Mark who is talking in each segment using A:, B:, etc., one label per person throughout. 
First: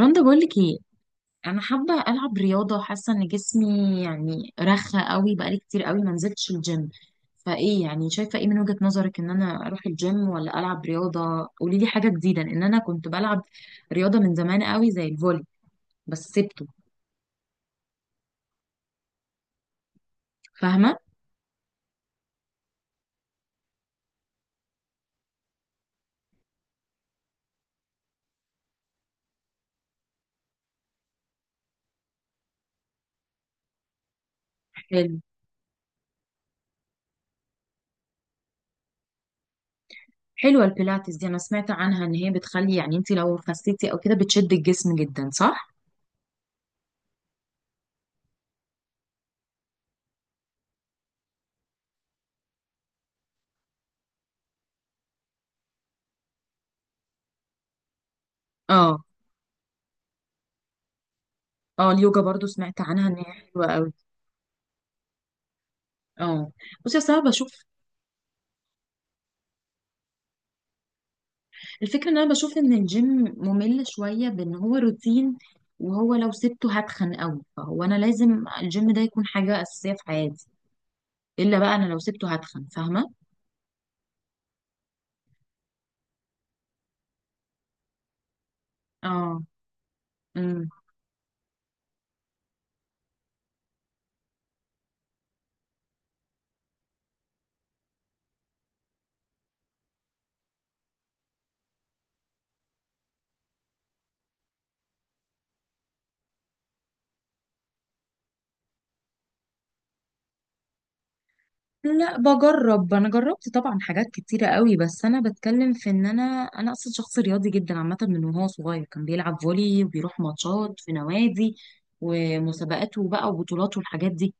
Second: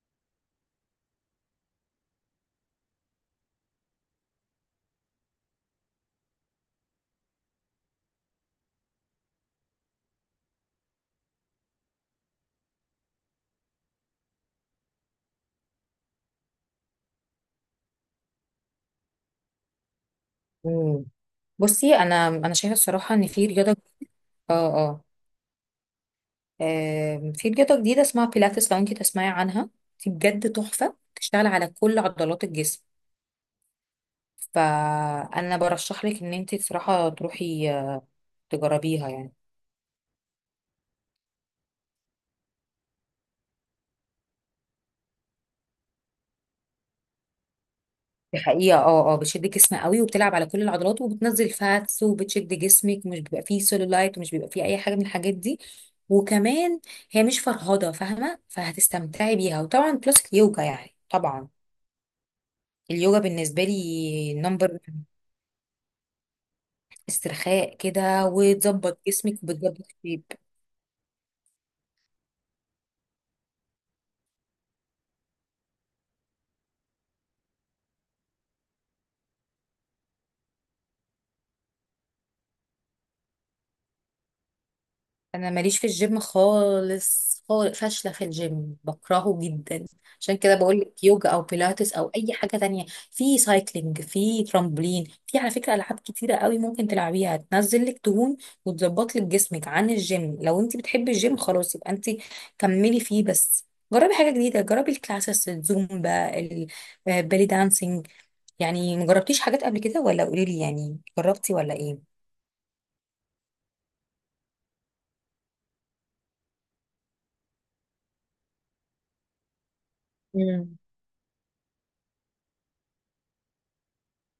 A: رندا بقولك ايه؟ انا حابه العب رياضه، حاسه ان جسمي رخى قوي، بقالي كتير قوي ما نزلتش الجيم. يعني شايفه ايه من وجهه نظرك؟ ان انا اروح الجيم ولا العب رياضه؟ قولي لي حاجه جديده، لان انا كنت بلعب رياضه من زمان قوي زي الفولي، بس سبته، فاهمه؟
B: مم. بصي انا شايفه الصراحه ان في رياضه اه اه آم، في رياضة جديدة اسمها بيلاتس لو انتي تسمعي عنها. دي بجد تحفة بتشتغل على كل عضلات الجسم.
A: حلو.
B: فأنا برشح لك إن انتي بصراحة تروحي تجربيها يعني.
A: حلوه البيلاتس دي، انا سمعت عنها ان هي بتخلي انت لو خسيتي او كده بتشد الجسم جدا، صح؟
B: دي حقيقة، بتشد الجسم قوي وبتلعب على كل العضلات وبتنزل فاتس وبتشد جسمك، ومش بيبقى فيه سيلولايت ومش بيبقى فيه أي حاجة من الحاجات دي. وكمان هي مش فرهضة، فاهمة؟
A: اه
B: فهتستمتعي بيها. وطبعا بلس اليوجا يعني، طبعا
A: اه. اليوجا برضو سمعت عنها ان
B: اليوجا
A: هي
B: بالنسبة
A: حلوه قوي.
B: لي نمبر
A: اه، بصي، اصل انا بشوف.
B: استرخاء كده، وتظبط جسمك وبتظبط شيب.
A: الفكرة ان انا بشوف ان الجيم ممل شوية، بان هو روتين، وهو لو سبته هتخن قوي، فهو انا لازم الجيم ده يكون حاجة اساسية في حياتي. الا بقى انا لو سبته هتخن، فاهمة؟
B: انا ماليش في الجيم خالص خالص، فاشله في الجيم، بكرهه
A: اه.
B: جدا. عشان كده
A: امم.
B: بقول لك يوجا او بيلاتس او اي حاجه تانية. في سايكلينج، في ترامبولين، في على فكره العاب كتيره قوي ممكن تلعبيها تنزل لك دهون وتظبط لك جسمك عن الجيم. لو انت بتحبي الجيم خلاص يبقى انت كملي فيه، بس جربي حاجه جديده. جربي الكلاسس، الزومبا، البالي دانسينج. يعني مجربتيش حاجات قبل كده، ولا قولي لي يعني جربتي ولا ايه؟
A: لا بجرب، انا جربت طبعا حاجات كتيرة قوي، بس انا بتكلم في ان انا اصلا شخص رياضي جدا عامة، من وهو صغير كان بيلعب فولي وبيروح
B: امم
A: ماتشات في نوادي ومسابقاته بقى وبطولاته والحاجات دي.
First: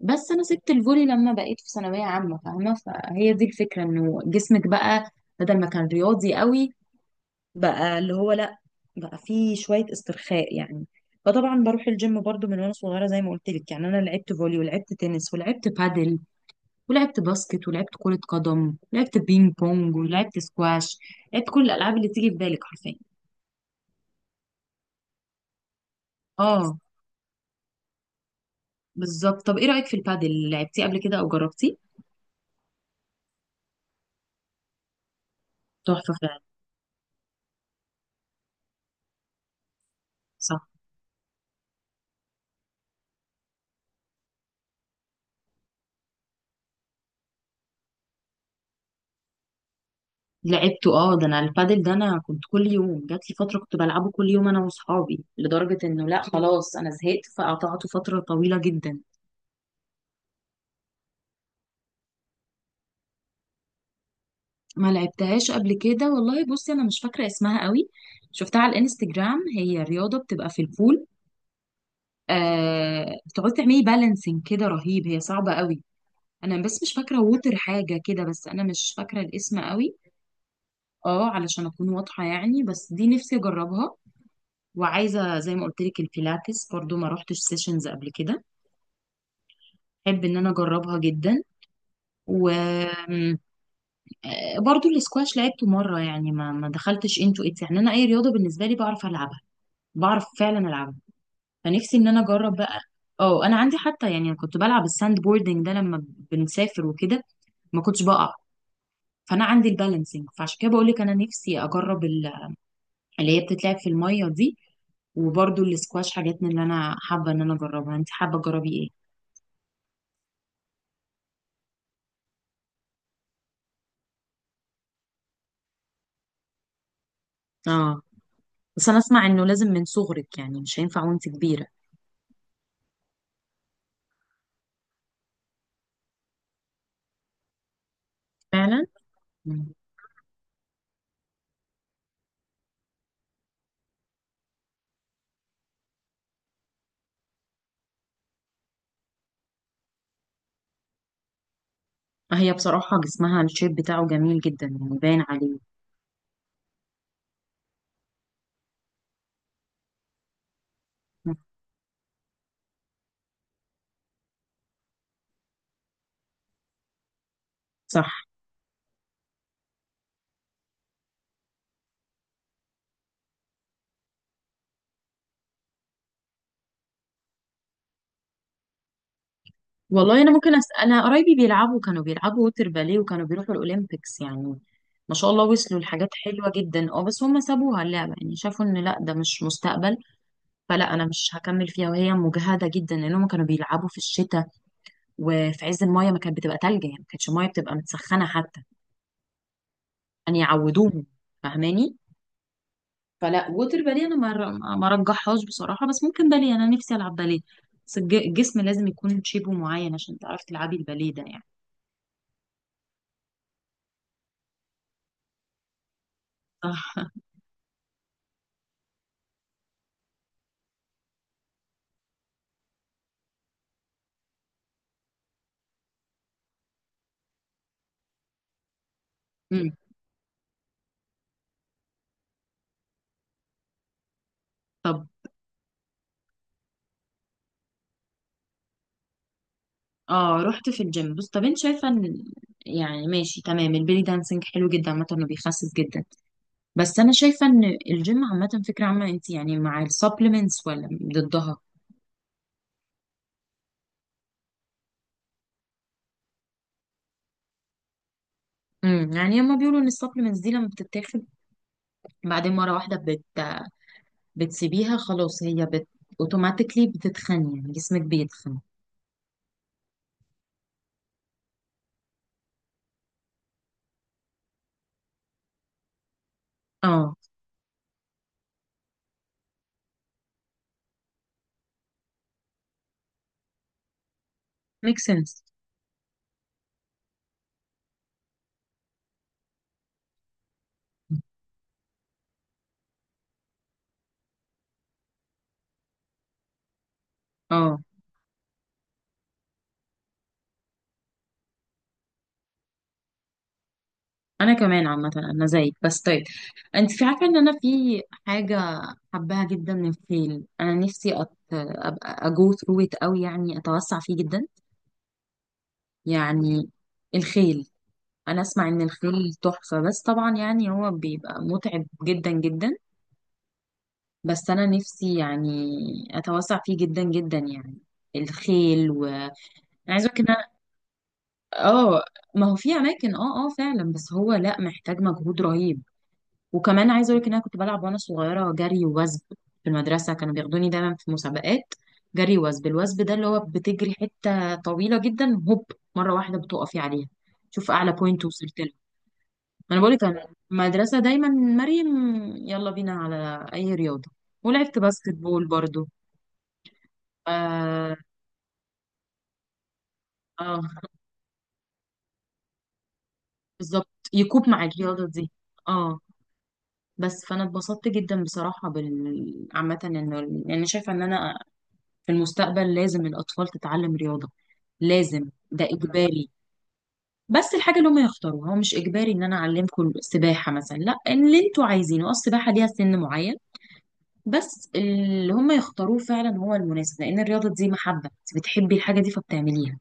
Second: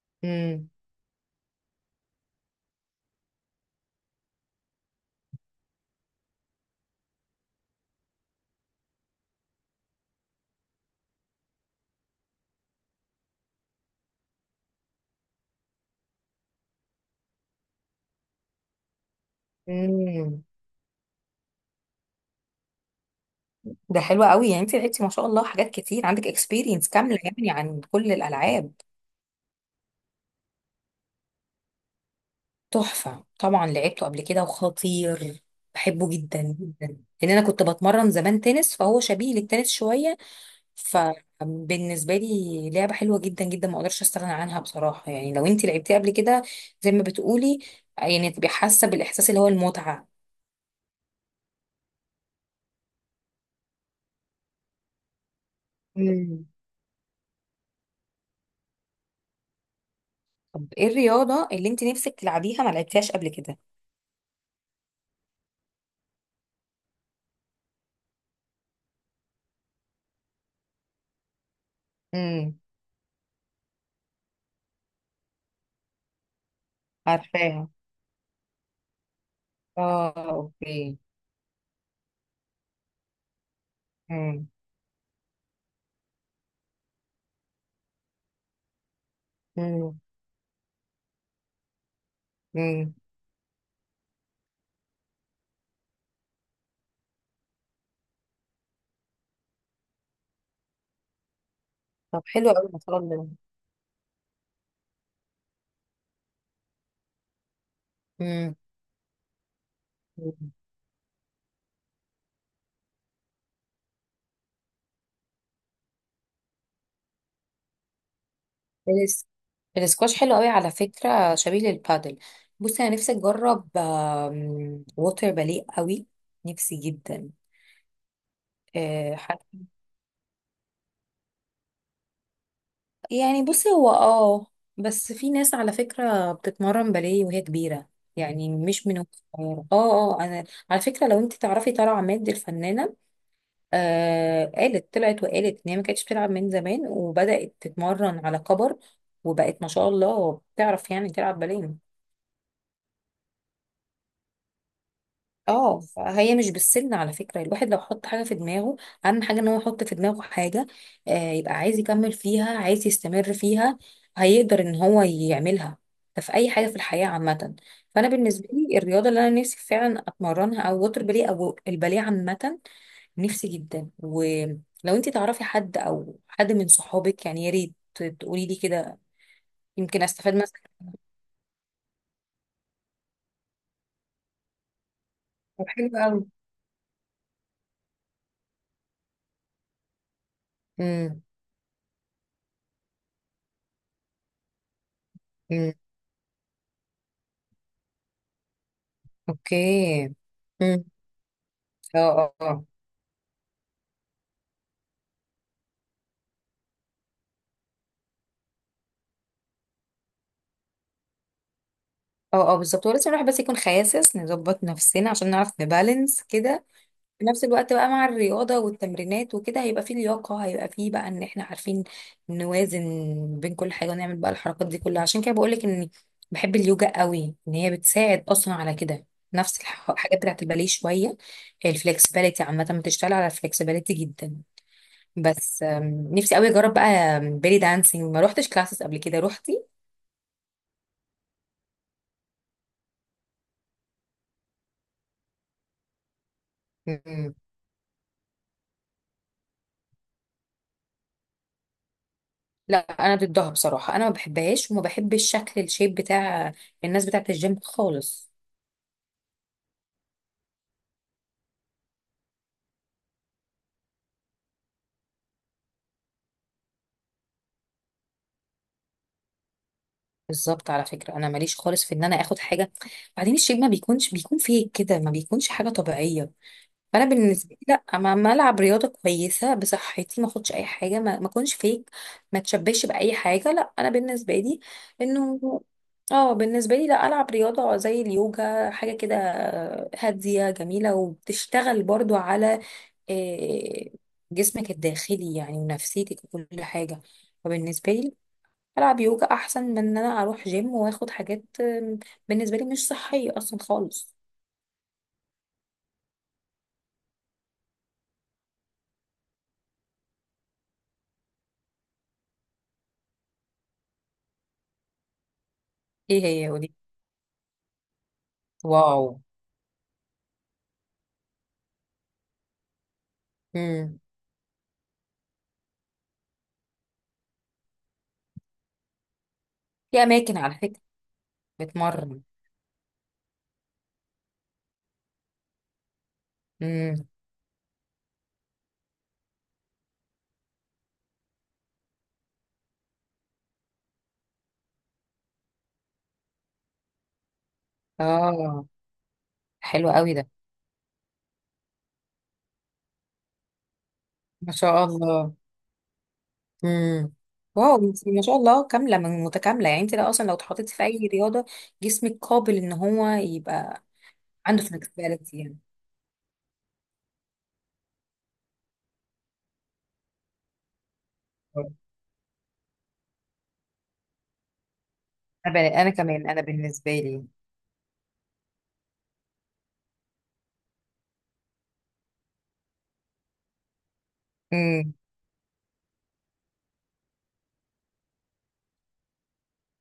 A: بس انا سبت
B: امم
A: الفولي لما بقيت في ثانويه عامه، فاهمه؟ فهي دي الفكره، انه جسمك بقى بدل ما كان رياضي قوي، بقى اللي هو لا، بقى فيه شويه استرخاء يعني. فطبعا بروح الجيم برضو من وانا صغيره، زي ما قلت لك. يعني انا لعبت فولي ولعبت تنس ولعبت بادل ولعبت باسكت ولعبت كره قدم ولعبت بينج بونج ولعبت
B: امم
A: سكواش. لعبت كل الالعاب اللي تيجي في بالك حرفيا.
B: ده حلو قوي. يعني انت لعبتي ما شاء الله حاجات كتير، عندك
A: اه
B: اكسبيرينس كامله يعني عن كل الالعاب.
A: بالظبط. طب ايه رايك في البادل؟ لعبتيه قبل كده او جربتيه؟
B: تحفه، طبعا لعبته قبل كده، وخطير. بحبه
A: تحفه فعلا.
B: جدا جدا، لان انا كنت بتمرن زمان تنس، فهو شبيه للتنس شويه.
A: صح.
B: فبالنسبه لي لعبه حلوه جدا جدا، ما اقدرش استغنى عنها بصراحه. يعني لو انت لعبتيها قبل كده زي ما بتقولي، يعني تبقي حاسه بالاحساس اللي هو المتعه.
A: لعبته، اه، ده انا البادل ده انا كنت كل يوم، جات لي فتره كنت بلعبه كل يوم انا واصحابي، لدرجه انه لا
B: امم.
A: خلاص انا زهقت فقطعته فتره طويله جدا.
B: طب ايه الرياضه اللي انت نفسك تلعبيها ما لعبتيهاش قبل
A: ما لعبتهاش قبل كده والله. بصي انا مش فاكره اسمها قوي، شفتها على الانستجرام، هي رياضه بتبقى في البول
B: كده؟
A: آه، بتقعدي تعملي بالانسنج كده، رهيب، هي صعبه قوي. انا بس مش فاكره، ووتر
B: عارفاها،
A: حاجه كده، بس انا مش فاكره الاسم قوي.
B: اه اوكي.
A: اه علشان اكون واضحه يعني، بس دي نفسي اجربها.
B: امم
A: وعايزه زي ما قلت لك البيلاتس برضو ما روحتش سيشنز قبل كده،
B: امم
A: احب ان انا اجربها جدا.
B: امم
A: وبرضو الاسكواش لعبته مره، يعني ما دخلتش انتو اتس. يعني انا اي رياضه بالنسبه لي بعرف العبها، بعرف فعلا العبها، فنفسي ان انا
B: طب حلو
A: اجرب
B: قوي ما
A: بقى.
B: شاء الله.
A: اه انا عندي حتى، يعني أنا كنت بلعب الساند بوردنج ده لما بنسافر وكده، ما كنتش بقع.
B: امم
A: فانا عندي البالانسنج، فعشان كده بقول لك انا نفسي اجرب اللي هي بتتلعب في الميه دي، وبرضو الاسكواش، حاجات من اللي انا حابه ان انا اجربها. انت حابه تجربي ايه؟
B: الس- الاسكواش حلو قوي على فكرة شبيه للبادل بصي انا نفسي اجرب آم، ووتر باليه قوي نفسي جدا
A: اه بس انا
B: آه،
A: اسمع
B: ح-
A: انه لازم من صغرك، يعني مش هينفع وانت كبيره.
B: يعني بصي هو اه بس في ناس على فكرة بتتمرن باليه وهي كبيرة يعني
A: فعلا،
B: مش من وهي صغيرة اه اه انا على فكرة لو انت تعرفي طلع عماد الفنانة آه قالت طلعت وقالت ان هي ما كانتش بتلعب من زمان وبدأت تتمرن على كبر وبقت ما شاء الله بتعرف يعني تلعب باليه
A: هي بصراحة جسمها الشيب بتاعه جميل جدا، يعني باين عليه.
B: اه فهي مش بالسن على فكرة الواحد لو حط حاجة في دماغه اهم حاجة ان هو يحط في دماغه حاجة آه يبقى عايز يكمل فيها عايز يستمر فيها هيقدر ان هو يعملها ده في اي حاجة في الحياة عامة فانا
A: صح.
B: بالنسبة لي الرياضة اللي انا نفسي فعلا اتمرنها او وتر باليه او الباليه عامة نفسي جدا ولو انت تعرفي حد او حد من صحابك يعني يا ريت تقولي لي كده يمكن
A: والله أنا
B: استفاد مثلا
A: ممكن أسأل، أنا قرايبي بيلعبوا، كانوا بيلعبوا ووتر باليه وكانوا بيروحوا الأولمبيكس يعني، ما شاء الله
B: طب
A: وصلوا
B: حلو
A: لحاجات
B: قوي
A: حلوة جدا. اه بس هم سابوها اللعبة، يعني شافوا إن لأ ده مش مستقبل. فلا أنا
B: امم
A: مش هكمل فيها، وهي مجهدة جدا، لأن هم كانوا بيلعبوا في الشتاء وفي
B: امم
A: عز الماية، ما كانت بتبقى تلج يعني، ما كانتش الماية بتبقى متسخنة حتى،
B: اوكي
A: يعني
B: امم.
A: يعودوهم. فاهماني؟
B: اه اه اه
A: فلا، ووتر باليه انا ما رجحهاش بصراحه، بس ممكن باليه، انا نفسي العب باليه. بس الجسم لازم يكون شيبه معين عشان تعرفي تلعبي الباليه ده يعني.
B: اه بالظبط، ولازم الواحد بس يكون خاسس، نظبط نفسنا عشان نعرف نبالانس كده
A: صح
B: في نفس الوقت بقى مع الرياضة والتمرينات وكده. هيبقى فيه لياقة، هيبقى فيه بقى ان احنا عارفين نوازن بين كل حاجة ونعمل بقى الحركات دي كلها. عشان كده بقولك اني بحب اليوجا قوي، ان هي بتساعد اصلا على كده، نفس
A: امم.
B: الحاجات بتاعت الباليه شوية. الفلكسبيليتي عامة، بتشتغل على الفلكسبيليتي جدا.
A: طب
B: بس نفسي قوي اجرب بقى بيلي دانسينج، ما روحتش كلاسز قبل كده روحتي.
A: اه، رحت في الجيم. بص، طب انت شايفه ان يعني ماشي تمام، البيلي دانسينج حلو جدا عامه، انه بيخسس جدا. بس انا
B: مم.
A: شايفه ان الجيم عامه، فكره عامه، انت يعني مع السبلمنتس ولا ضدها؟
B: لا انا ضدها بصراحة، انا ما بحبهاش وما بحبش شكل الشيب بتاع الناس بتاعت الجيم خالص.
A: امم. يعني هما بيقولوا ان السبلمنتس دي لما بتتاخد بعدين مره واحده بتسيبيها خلاص، هي اوتوماتيكلي بتتخن، يعني جسمك بيتخن.
B: بالظبط، على فكرة أنا ماليش خالص في إن أنا آخد حاجة، بعدين الشيب ما بيكونش بيكون فيك كده، ما بيكونش حاجة طبيعية. فأنا
A: اه،
B: بالنسبة لي لأ، ما ما ألعب رياضة كويسة بصحتي، ما أخدش أي حاجة، ما ما أكونش فيك، ما تشبهش بأي حاجة. لأ أنا بالنسبة لي
A: ميك
B: إنه،
A: سنس.
B: اه بالنسبة لي لأ ألعب رياضة زي اليوجا، حاجة كده هادية جميلة وبتشتغل برضو على آه، جسمك الداخلي يعني، ونفسيتك وكل حاجة.
A: اه
B: فبالنسبة لي العب يوجا احسن من ان انا اروح جيم واخد حاجات بالنسبه لي مش صحيه اصلا خالص.
A: انا كمان عامه انا زيك. بس طيب، انت في عارفه ان انا في حاجه حباها جدا من الخيل، انا نفسي ابقى اجو ثرو ات قوي، يعني اتوسع فيه جدا
B: ايه هي
A: يعني،
B: ودي؟
A: الخيل. انا اسمع ان
B: واو.
A: الخيل تحفه، بس طبعا يعني هو بيبقى متعب جدا جدا.
B: امم.
A: بس انا نفسي يعني اتوسع فيه جدا جدا يعني، الخيل و... انا
B: في
A: عايزه اقولك.
B: اماكن على فكره
A: اه،
B: بتمرن.
A: ما هو في اماكن، اه اه فعلا، بس هو لا محتاج مجهود رهيب. وكمان
B: امم.
A: عايزه اقول لك ان انا كنت بلعب وانا صغيره جري ووثب، في المدرسه كانوا بياخدوني دايما في مسابقات جري وثب. الوثب ده اللي هو بتجري حته طويله جدا هوب، مره واحده بتقفي عليها، شوف اعلى بوينت وصلت
B: اه،
A: له. انا
B: حلو
A: بقول لك
B: قوي
A: انا،
B: ده،
A: المدرسه دايما مريم، يلا بينا على اي رياضه.
B: ما
A: ولعبت
B: شاء
A: باسكت
B: الله.
A: بول برضو.
B: امم. واو،
A: اه.
B: انت ما شاء الله كامله من متكامله، يعني انت لو اصلا لو
A: آه
B: اتحطيتي في اي رياضه جسمك قابل ان هو يبقى
A: بالظبط، يكوب
B: عنده
A: مع الرياضه دي.
B: فلكسبيليتي يعني.
A: اه بس، فانا اتبسطت جدا بصراحه بال عامه. انه يعني شايفه ان انا في المستقبل لازم الاطفال تتعلم رياضه، لازم، ده
B: انا انا
A: اجباري.
B: كمان انا بالنسبه لي.
A: بس الحاجه اللي هم يختاروها، هو مش اجباري ان انا اعلمكم سباحه مثلا، لا اللي انتوا عايزينه، اه السباحه ليها سن معين، بس
B: امم.
A: اللي هم يختاروه فعلا هو المناسب، لان الرياضه دي محبه، انت بتحبي الحاجه دي فبتعمليها،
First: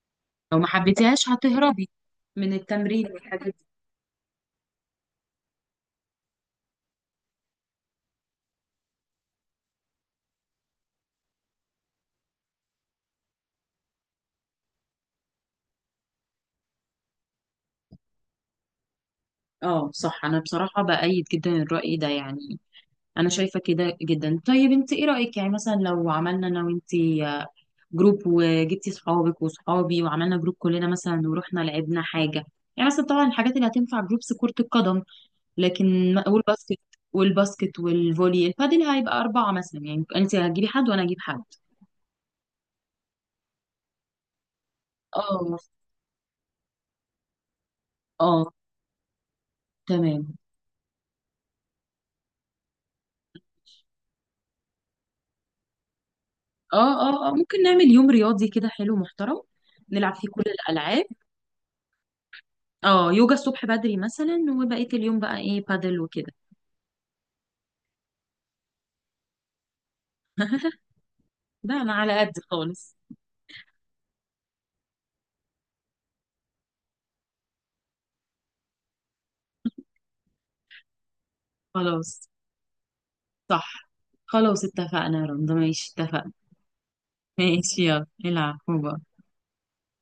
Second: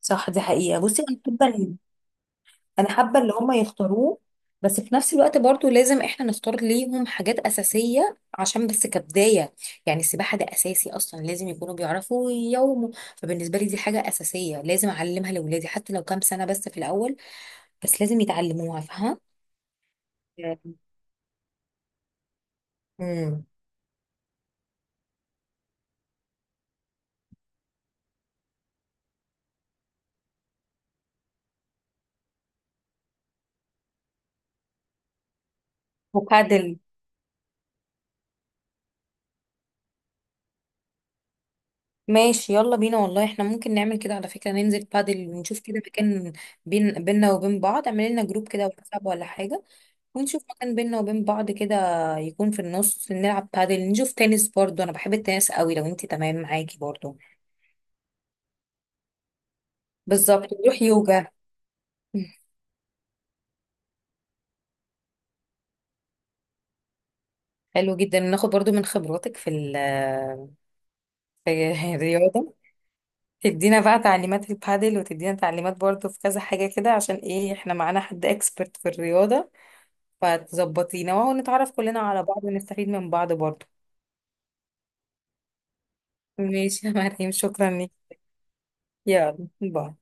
B: صح، دي
A: لو ما
B: حقيقه. بصي انا
A: حبيتيهاش
B: بحب
A: هتهربي من
B: انا
A: التمرين
B: حابه اللي
A: والحاجات
B: هم
A: دي.
B: يختاروه، بس في نفس الوقت برضو لازم احنا نختار ليهم حاجات اساسيه عشان بس كبدايه. يعني السباحه ده اساسي اصلا، لازم يكونوا بيعرفوا يومه. فبالنسبه لي دي حاجه اساسيه، لازم اعلمها لاولادي حتى لو كام سنه بس في الاول، بس لازم يتعلموها، فاهمه؟
A: اه صح، انا بصراحه بأيد جدا الرأي ده يعني، انا
B: امم.
A: شايفه كده جدا. طيب انت ايه رايك يعني مثلا لو عملنا انا وانت جروب، وجبتي صحابك وصحابي وعملنا جروب كلنا مثلا ورحنا لعبنا حاجه؟ يعني مثلا طبعا الحاجات اللي هتنفع جروبس، كره القدم، لكن،
B: وبادل.
A: والباسكت والباسكت والفولي. البادل هيبقى اربعه مثلا، يعني انت هتجيبي حد وانا اجيب حد.
B: ماشي يلا بينا، والله احنا ممكن نعمل كده على فكره، ننزل بادل
A: اه،
B: ونشوف كده مكان بين بيننا وبين بعض. اعمل لنا جروب
A: اه
B: كده واتساب ولا حاجه،
A: تمام.
B: ونشوف مكان بينا وبين بعض كده، يكون في النص. نلعب بادل، نشوف تنس برضو، انا بحب التنس قوي لو انت تمام
A: اه
B: معاكي برضو.
A: اه اه، ممكن نعمل يوم رياضي كده حلو محترم، نلعب فيه كل
B: بالظبط، نروح
A: الالعاب.
B: يوجا مم.
A: اه يوجا الصبح بدري مثلا، وبقيه اليوم بقى ايه بادل وكده.
B: حلو جدا، ناخد برضو من خبراتك في ال
A: ده انا
B: في
A: على قد
B: الرياضة،
A: خالص.
B: تدينا بقى تعليمات في البادل، وتدينا تعليمات برضو في كذا حاجة كده. عشان ايه؟ احنا معانا حد اكسبرت في الرياضة فتظبطينا، وهو نتعرف كلنا على
A: خلاص.
B: بعض ونستفيد من بعض برضو.
A: صح. خلاص اتفقنا يا رندا، ماشي اتفقنا.
B: ماشي يا مريم، شكرا
A: ماشي
B: لك.
A: يلا العب، باي.
B: يلا باي.